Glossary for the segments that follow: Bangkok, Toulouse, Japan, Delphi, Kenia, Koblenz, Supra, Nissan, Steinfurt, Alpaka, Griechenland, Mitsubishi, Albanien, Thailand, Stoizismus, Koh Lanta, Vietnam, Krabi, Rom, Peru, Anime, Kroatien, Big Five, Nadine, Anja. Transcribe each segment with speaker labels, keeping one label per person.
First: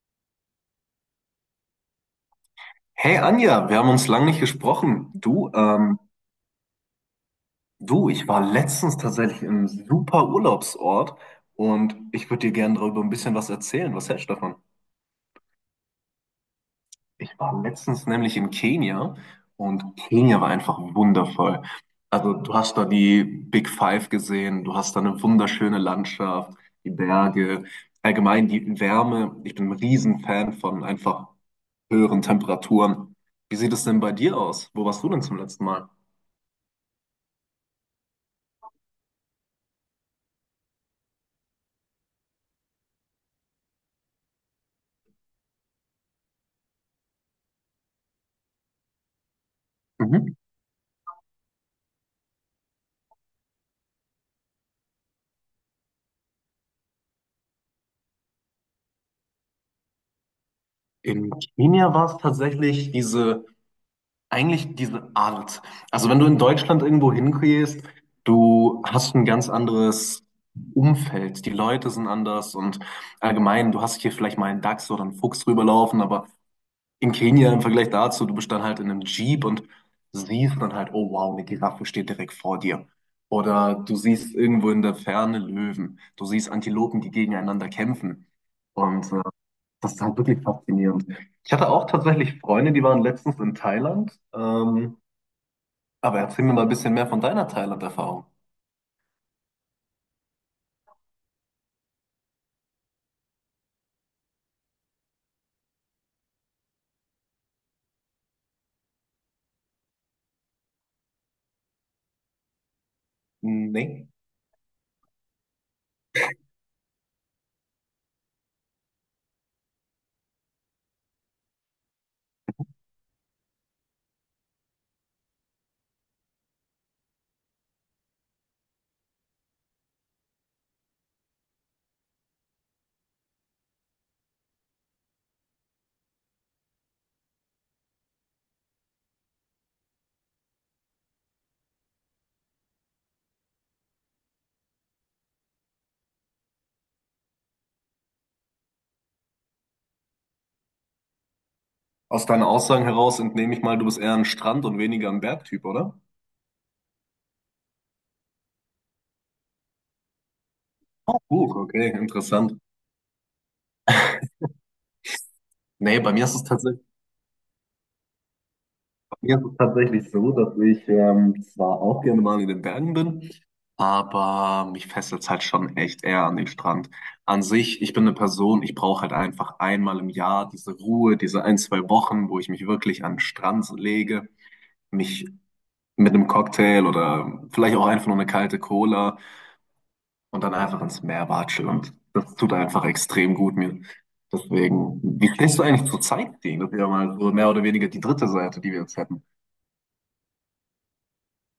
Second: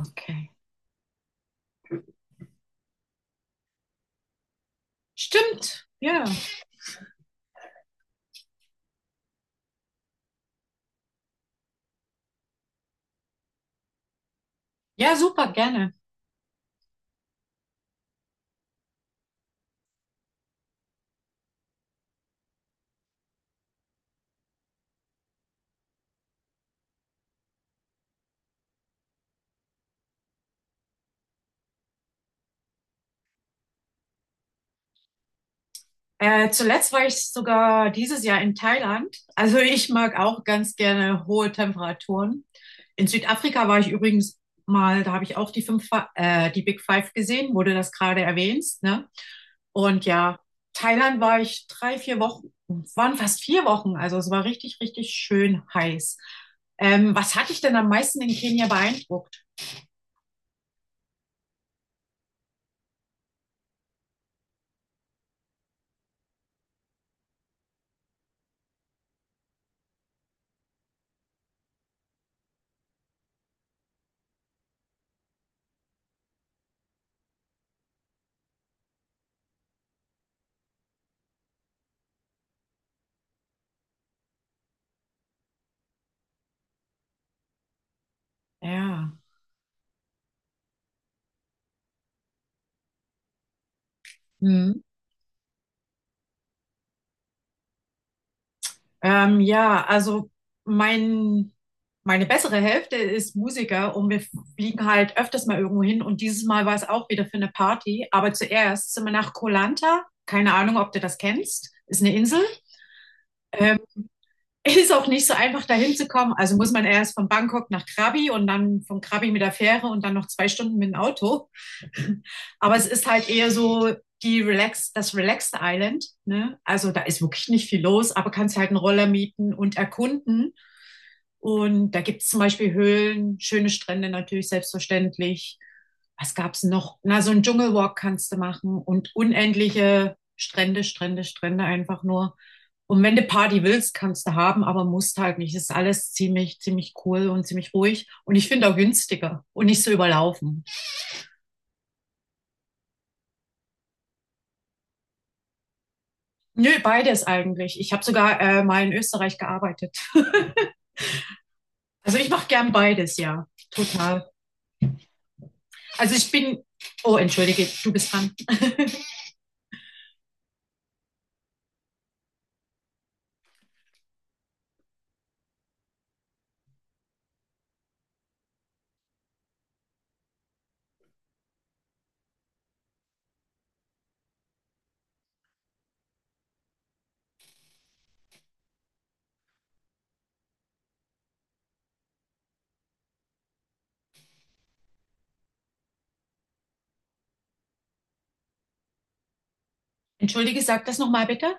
Speaker 1: Okay.
Speaker 2: Hey Anja, wir haben uns lange nicht gesprochen. Du,
Speaker 1: Stimmt. Ja.
Speaker 2: du, ich war letztens tatsächlich im super Urlaubsort und ich würde dir gerne darüber ein bisschen was erzählen. Was hältst du davon?
Speaker 1: Ja, super, gerne.
Speaker 2: Ich war letztens nämlich in Kenia und Kenia war einfach wundervoll. Also du hast da die Big Five gesehen, du hast da eine wunderschöne Landschaft, die Berge, allgemein die Wärme. Ich bin ein Riesenfan von einfach höheren Temperaturen. Wie sieht es denn bei dir aus? Wo warst du denn zum letzten Mal?
Speaker 1: Zuletzt war ich sogar dieses Jahr in Thailand. Also ich mag auch ganz gerne hohe Temperaturen. In Südafrika war ich übrigens mal, da habe ich auch die Big Five gesehen, wo du das gerade erwähnst, ne? Und ja, Thailand war ich drei, vier Wochen, waren fast vier Wochen. Also es war richtig schön heiß. Was hat dich denn am meisten in Kenia beeindruckt?
Speaker 2: In Kenia war es tatsächlich diese, eigentlich diese Art. Also wenn du in Deutschland irgendwo hingehst, du hast ein ganz anderes Umfeld. Die Leute sind anders und allgemein, du hast hier vielleicht mal einen Dachs oder einen Fuchs rüberlaufen, aber in Kenia im Vergleich dazu, du bist dann halt in einem Jeep und siehst dann halt, oh wow, eine Giraffe steht direkt vor dir. Oder du siehst irgendwo in der Ferne Löwen. Du siehst Antilopen, die gegeneinander kämpfen. Und
Speaker 1: Ja.
Speaker 2: äh, das ist halt wirklich faszinierend. Ich hatte auch tatsächlich Freunde, die waren letztens in Thailand.
Speaker 1: Hm.
Speaker 2: Aber erzähl mir mal ein bisschen mehr von deiner Thailand-Erfahrung.
Speaker 1: Ja, also mein, meine bessere Hälfte ist Musiker und wir fliegen halt öfters mal irgendwo hin und dieses Mal war es auch wieder für eine Party. Aber zuerst sind wir nach Koh Lanta. Keine Ahnung, ob du das kennst. Ist eine Insel,
Speaker 2: Nee.
Speaker 1: ist auch nicht so einfach, dahin zu kommen. Also muss man erst von Bangkok nach Krabi und dann von Krabi mit der Fähre und dann noch zwei Stunden mit dem Auto. Aber es ist halt eher so die Relax, das Relaxed Island. Ne? Also da ist wirklich nicht viel los, aber kannst halt einen Roller mieten und erkunden. Und da gibt es zum Beispiel Höhlen, schöne Strände natürlich selbstverständlich. Was gab's noch? Na, so einen Dschungelwalk kannst du machen und unendliche Strände, Strände, Strände einfach nur. Und wenn du Party willst, kannst du haben, aber musst halt nicht. Das ist alles ziemlich cool und ziemlich ruhig. Und ich finde auch günstiger und nicht so überlaufen.
Speaker 2: Aus deinen Aussagen heraus entnehme ich mal, du bist eher ein Strand- und weniger ein Bergtyp, oder?
Speaker 1: Nö, beides eigentlich. Ich habe sogar mal in Österreich gearbeitet.
Speaker 2: Oh, gut, okay,
Speaker 1: Also ich mache
Speaker 2: interessant.
Speaker 1: gern beides, ja. Total.
Speaker 2: Nee, bei
Speaker 1: Also
Speaker 2: mir
Speaker 1: ich
Speaker 2: ist es
Speaker 1: bin.
Speaker 2: tatsächlich.
Speaker 1: Oh, entschuldige, du bist dran.
Speaker 2: Mir ist es tatsächlich so, dass ich zwar auch gerne mal in den Bergen bin, aber mich fesselt es halt schon echt eher an den Strand. An sich, ich bin eine Person, ich brauche halt einfach einmal im Jahr diese Ruhe, diese ein, zwei Wochen, wo ich mich wirklich an den Strand lege, mich mit einem Cocktail oder vielleicht auch einfach nur eine kalte Cola und dann einfach ins Meer watschel. Und das tut einfach extrem gut mir. Deswegen, wie stehst du eigentlich zur Sightseeing? Das ist ja mal so mehr oder weniger die dritte Seite, die wir jetzt hätten.
Speaker 1: Entschuldige, sag das nochmal bitte.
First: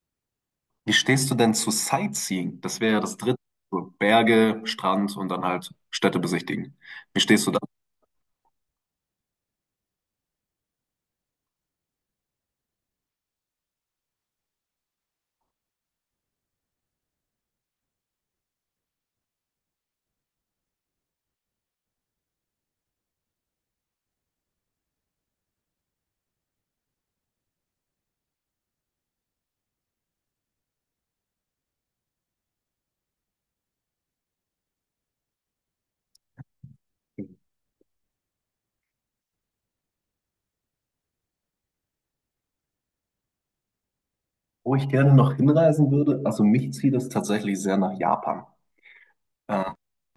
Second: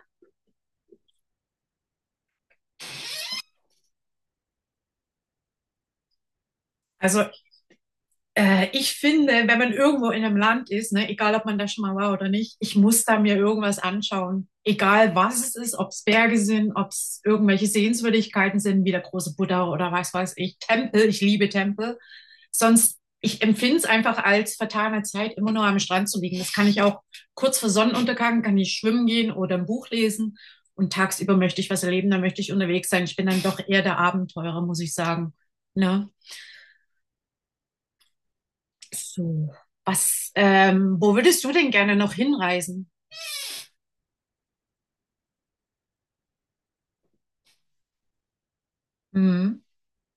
Speaker 2: Wie stehst du denn zu Sightseeing? Das wäre ja das dritte. So Berge, Strand und dann halt Städte besichtigen. Wie
Speaker 1: Also
Speaker 2: stehst du da?
Speaker 1: Ich finde, wenn man irgendwo in einem Land ist, ne, egal ob man da schon mal war oder nicht, ich muss da mir irgendwas anschauen. Egal was es ist, ob es Berge sind, ob es irgendwelche Sehenswürdigkeiten sind, wie der große Buddha oder was weiß ich, Tempel, ich liebe Tempel. Sonst, ich empfinde es einfach als vertane Zeit, immer nur am Strand zu liegen. Das kann ich auch kurz vor Sonnenuntergang, kann ich schwimmen gehen oder ein Buch lesen. Und tagsüber möchte ich was erleben, da möchte ich unterwegs sein. Ich bin dann doch eher der Abenteurer, muss ich sagen. Ne? So, wo würdest du denn gerne noch hinreisen?
Speaker 2: Wo ich gerne noch hinreisen würde, also mich zieht es tatsächlich sehr nach Japan.
Speaker 1: Mhm.
Speaker 2: Äh,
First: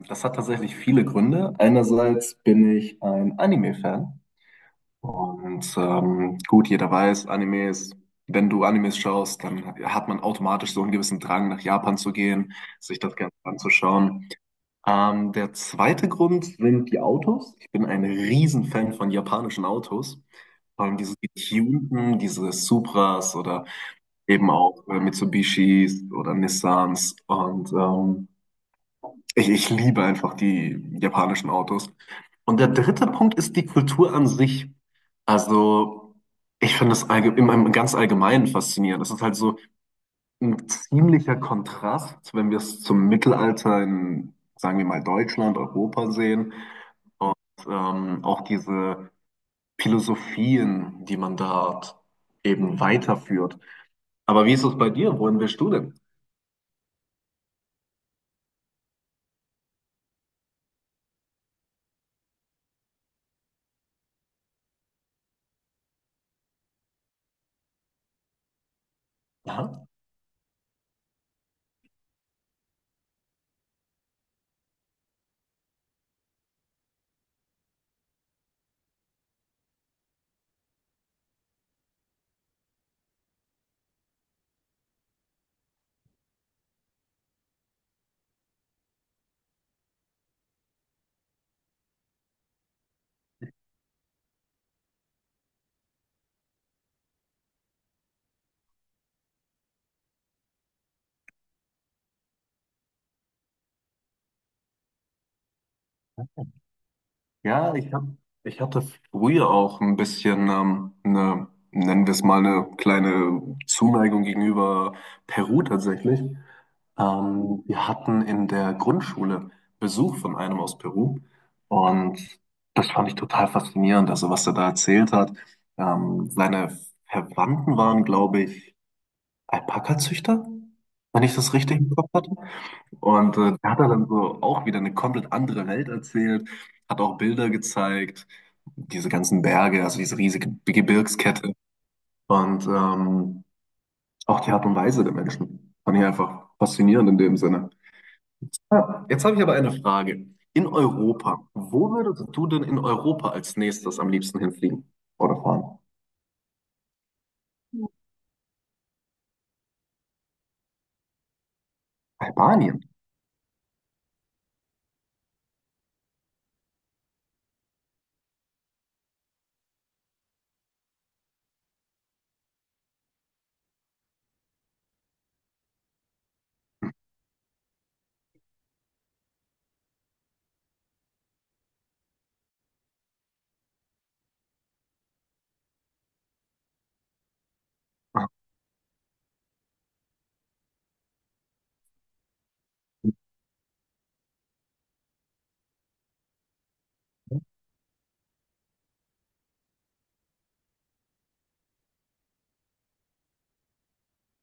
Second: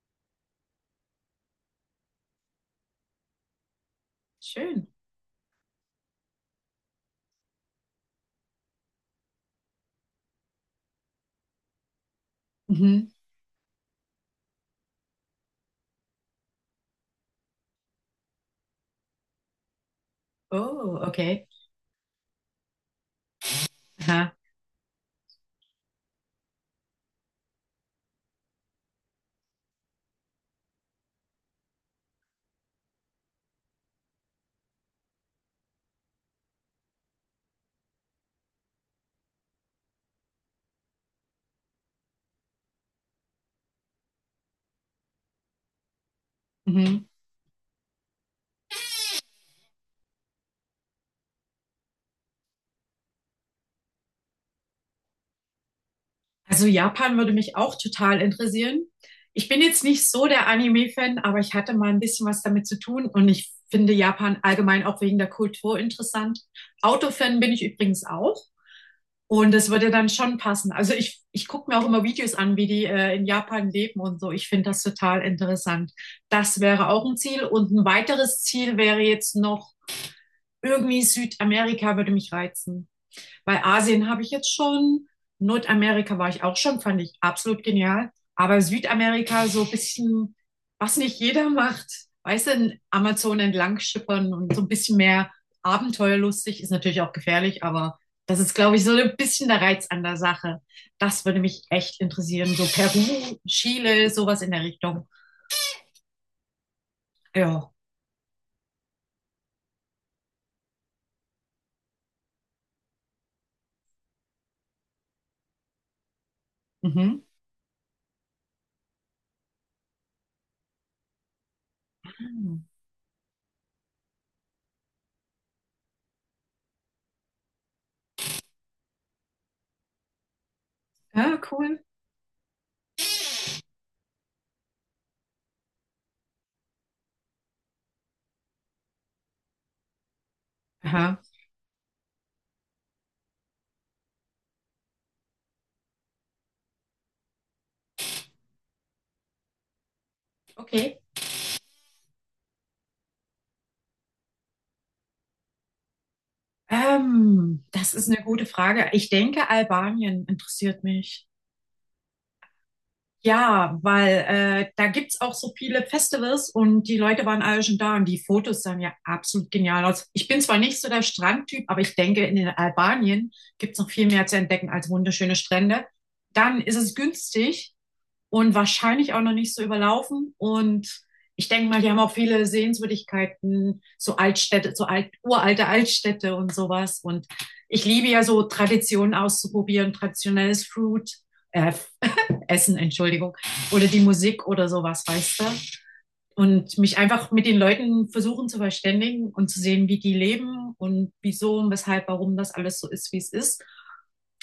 Speaker 2: Das hat tatsächlich viele Gründe. Einerseits bin ich ein Anime-Fan
Speaker 1: Schön.
Speaker 2: und gut, jeder weiß, Animes, wenn du Animes schaust, dann hat man automatisch so einen gewissen Drang, nach Japan zu gehen, sich
Speaker 1: Mhm.
Speaker 2: das Ganze anzuschauen. Der zweite Grund sind die Autos. Ich bin ein Riesenfan von japanischen Autos. Vor allem
Speaker 1: Oh,
Speaker 2: diese
Speaker 1: okay.
Speaker 2: getunten, diese Supras oder
Speaker 1: Aha.
Speaker 2: eben auch Mitsubishis oder Nissans. Und ich liebe einfach die japanischen Autos. Und der dritte Punkt ist die Kultur an sich. Also ich finde es im, im ganz Allgemeinen faszinierend. Das ist halt so, ein ziemlicher Kontrast, wenn wir es zum Mittelalter in, sagen wir mal, Deutschland, Europa sehen.
Speaker 1: Mhm.
Speaker 2: Auch diese Philosophien, die man da eben weiterführt. Aber wie ist es bei dir? Wohin willst du denn?
Speaker 1: Also Japan würde mich auch total interessieren. Ich bin jetzt nicht so der Anime-Fan, aber ich hatte mal ein bisschen was damit zu tun und ich finde Japan allgemein auch wegen der Kultur interessant. Autofan bin ich übrigens auch. Und das
Speaker 2: Ja.
Speaker 1: würde dann schon passen. Also ich gucke mir auch immer Videos an, wie die in Japan leben und so. Ich finde das total interessant. Das wäre auch ein Ziel. Und ein weiteres Ziel wäre jetzt noch irgendwie Südamerika, würde mich reizen. Bei Asien habe ich jetzt schon, Nordamerika war ich auch schon, fand ich absolut genial. Aber Südamerika so ein bisschen, was nicht jeder macht, weißt du, Amazon entlang schippern und so ein bisschen mehr abenteuerlustig, ist natürlich auch gefährlich, aber das ist, glaube ich, so ein bisschen der Reiz an der Sache. Das würde mich echt interessieren. So Peru, Chile, sowas in der Richtung. Ja.
Speaker 2: Ja, ich hab, ich hatte früher auch ein bisschen, eine, nennen wir es mal, eine kleine Zuneigung gegenüber Peru tatsächlich.
Speaker 1: Mhm.
Speaker 2: Wir hatten in der Grundschule Besuch von einem aus Peru und das fand ich total faszinierend, also was er da erzählt hat. Seine Verwandten waren, glaube ich, Alpaka-Züchter, wenn ich
Speaker 1: Ja,
Speaker 2: das richtig
Speaker 1: cool.
Speaker 2: im Kopf hatte. Und der hat da dann so auch wieder eine komplett andere Welt erzählt, hat auch Bilder gezeigt, diese ganzen Berge, also diese riesige
Speaker 1: Aha.
Speaker 2: Gebirgskette und auch die Art und Weise der Menschen. Fand ich einfach faszinierend in dem Sinne. Ah, jetzt habe ich aber eine Frage. In
Speaker 1: Okay.
Speaker 2: Europa, wo würdest du denn in Europa als nächstes am liebsten hinfliegen oder fahren?
Speaker 1: Das ist eine gute Frage. Ich denke, Albanien interessiert mich.
Speaker 2: Albanien.
Speaker 1: Ja, weil da gibt's auch so viele Festivals und die Leute waren alle schon da und die Fotos sahen ja absolut genial aus. Ich bin zwar nicht so der Strandtyp, aber ich denke, in den Albanien gibt's noch viel mehr zu entdecken als wunderschöne Strände. Dann ist es günstig und wahrscheinlich auch noch nicht so überlaufen. Und ich denke mal, die haben auch viele Sehenswürdigkeiten, so Altstädte, uralte Altstädte und sowas. Und ich liebe ja
Speaker 2: Ah,
Speaker 1: so Traditionen auszuprobieren, traditionelles Food äh, Essen, Entschuldigung, oder die Musik oder sowas, weißt du? Und mich einfach mit den Leuten versuchen zu verständigen und zu sehen, wie die leben und wieso und weshalb, warum das alles so ist, wie es ist.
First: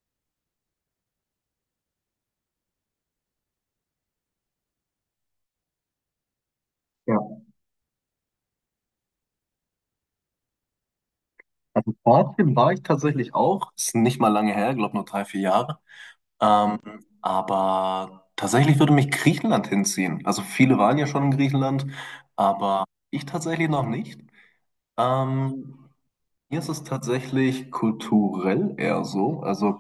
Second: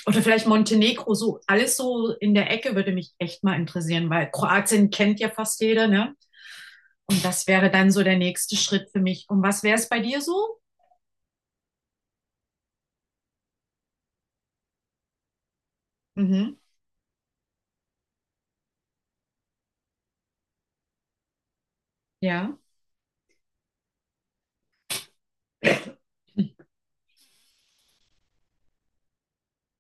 Speaker 1: Oder vielleicht Montenegro, so alles so in der Ecke würde mich echt mal interessieren, weil Kroatien kennt ja fast jeder, ne?
Speaker 2: ja,
Speaker 1: Und das wäre dann so der nächste Schritt für mich. Und was wäre es bei dir so?
Speaker 2: also Kroatien war ich tatsächlich auch, ist nicht mal lange her, glaube nur drei, vier Jahre.
Speaker 1: Mhm.
Speaker 2: Ähm, aber tatsächlich würde mich Griechenland hinziehen. Also viele waren ja schon in Griechenland,
Speaker 1: Ja.
Speaker 2: aber ich tatsächlich noch nicht. Ähm, Mir ist es tatsächlich kulturell eher so. Also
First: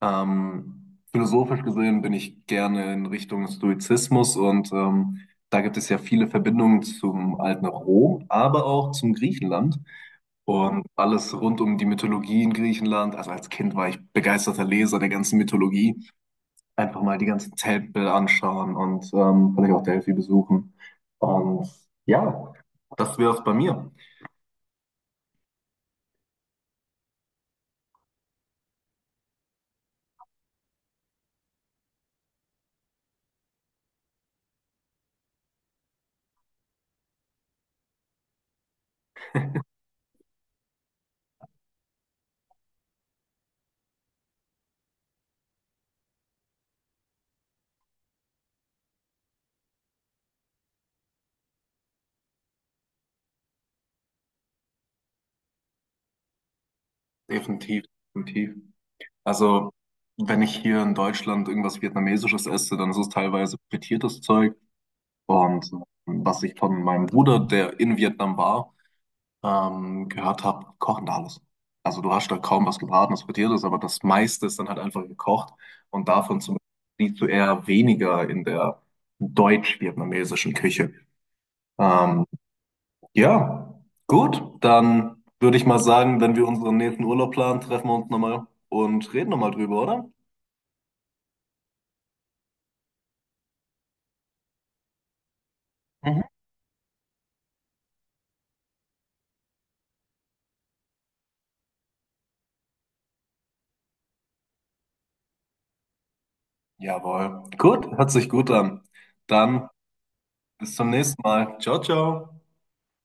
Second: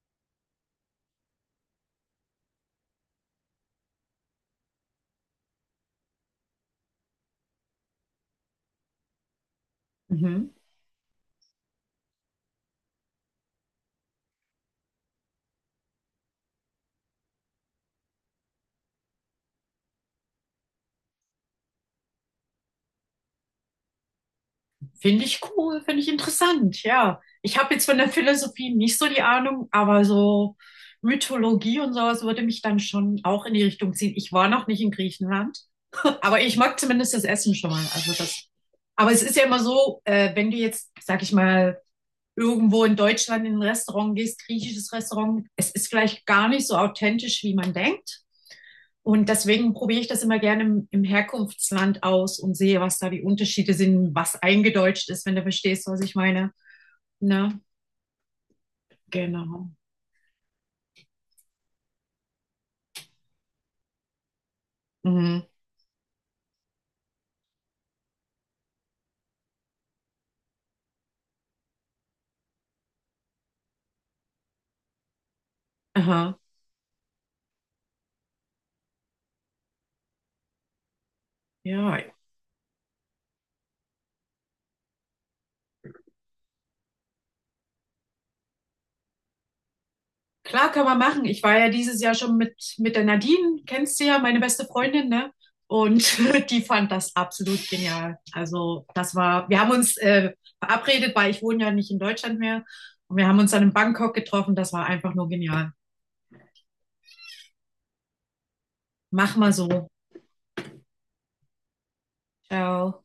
Speaker 2: philosophisch gesehen bin ich gerne in Richtung Stoizismus und da gibt es ja viele Verbindungen zum alten Rom, aber auch zum Griechenland
Speaker 1: Mhm.
Speaker 2: und alles rund um die Mythologie in Griechenland. Also als Kind war ich begeisterter Leser der ganzen Mythologie einfach mal die ganzen Tempel anschauen und vielleicht auch Delphi besuchen. Und ja, das wäre es bei mir.
Speaker 1: Finde ich cool, finde ich interessant, ja. Ich habe jetzt von der Philosophie nicht so die Ahnung, aber so Mythologie und sowas würde mich dann schon auch in die Richtung ziehen. Ich war noch nicht in Griechenland, aber ich mag zumindest das Essen schon mal. Also das. Aber es ist ja immer so, wenn du jetzt, sag ich mal, irgendwo in Deutschland in ein Restaurant gehst, griechisches Restaurant, es ist vielleicht gar nicht so authentisch, wie man denkt. Und deswegen probiere ich das immer gerne im Herkunftsland aus und sehe, was da die Unterschiede sind, was eingedeutscht ist, wenn du verstehst, was ich meine. Ne?
Speaker 2: Definitiv, definitiv.
Speaker 1: Genau.
Speaker 2: Also, wenn ich hier in Deutschland irgendwas Vietnamesisches esse, dann ist es teilweise frittiertes Zeug.
Speaker 1: Mhm.
Speaker 2: Und was ich von meinem Bruder, der in Vietnam war, gehört habe, kochen da alles. Also du hast da kaum was gebratenes, frittiertes, aber das meiste ist dann halt einfach gekocht. Und
Speaker 1: Aha.
Speaker 2: davon zum Beispiel siehst du eher weniger in der deutsch-vietnamesischen Küche.
Speaker 1: Ja,
Speaker 2: Ähm, ja, gut, dann würde ich mal sagen, wenn wir unseren nächsten Urlaub planen, treffen wir uns nochmal und reden nochmal drüber, oder?
Speaker 1: klar kann man machen. Ich war ja dieses Jahr schon mit der Nadine, kennst du ja, meine beste Freundin, ne? Und
Speaker 2: Mhm.
Speaker 1: die fand das absolut genial. Also das war, wir haben uns verabredet, weil ich wohne ja nicht in Deutschland mehr. Und wir haben uns dann in Bangkok getroffen. Das war einfach nur genial.
Speaker 2: Jawohl. Gut, hört sich gut an.
Speaker 1: Mach mal
Speaker 2: Dann
Speaker 1: so.
Speaker 2: bis zum nächsten Mal. Ciao, ciao.
Speaker 1: Ciao.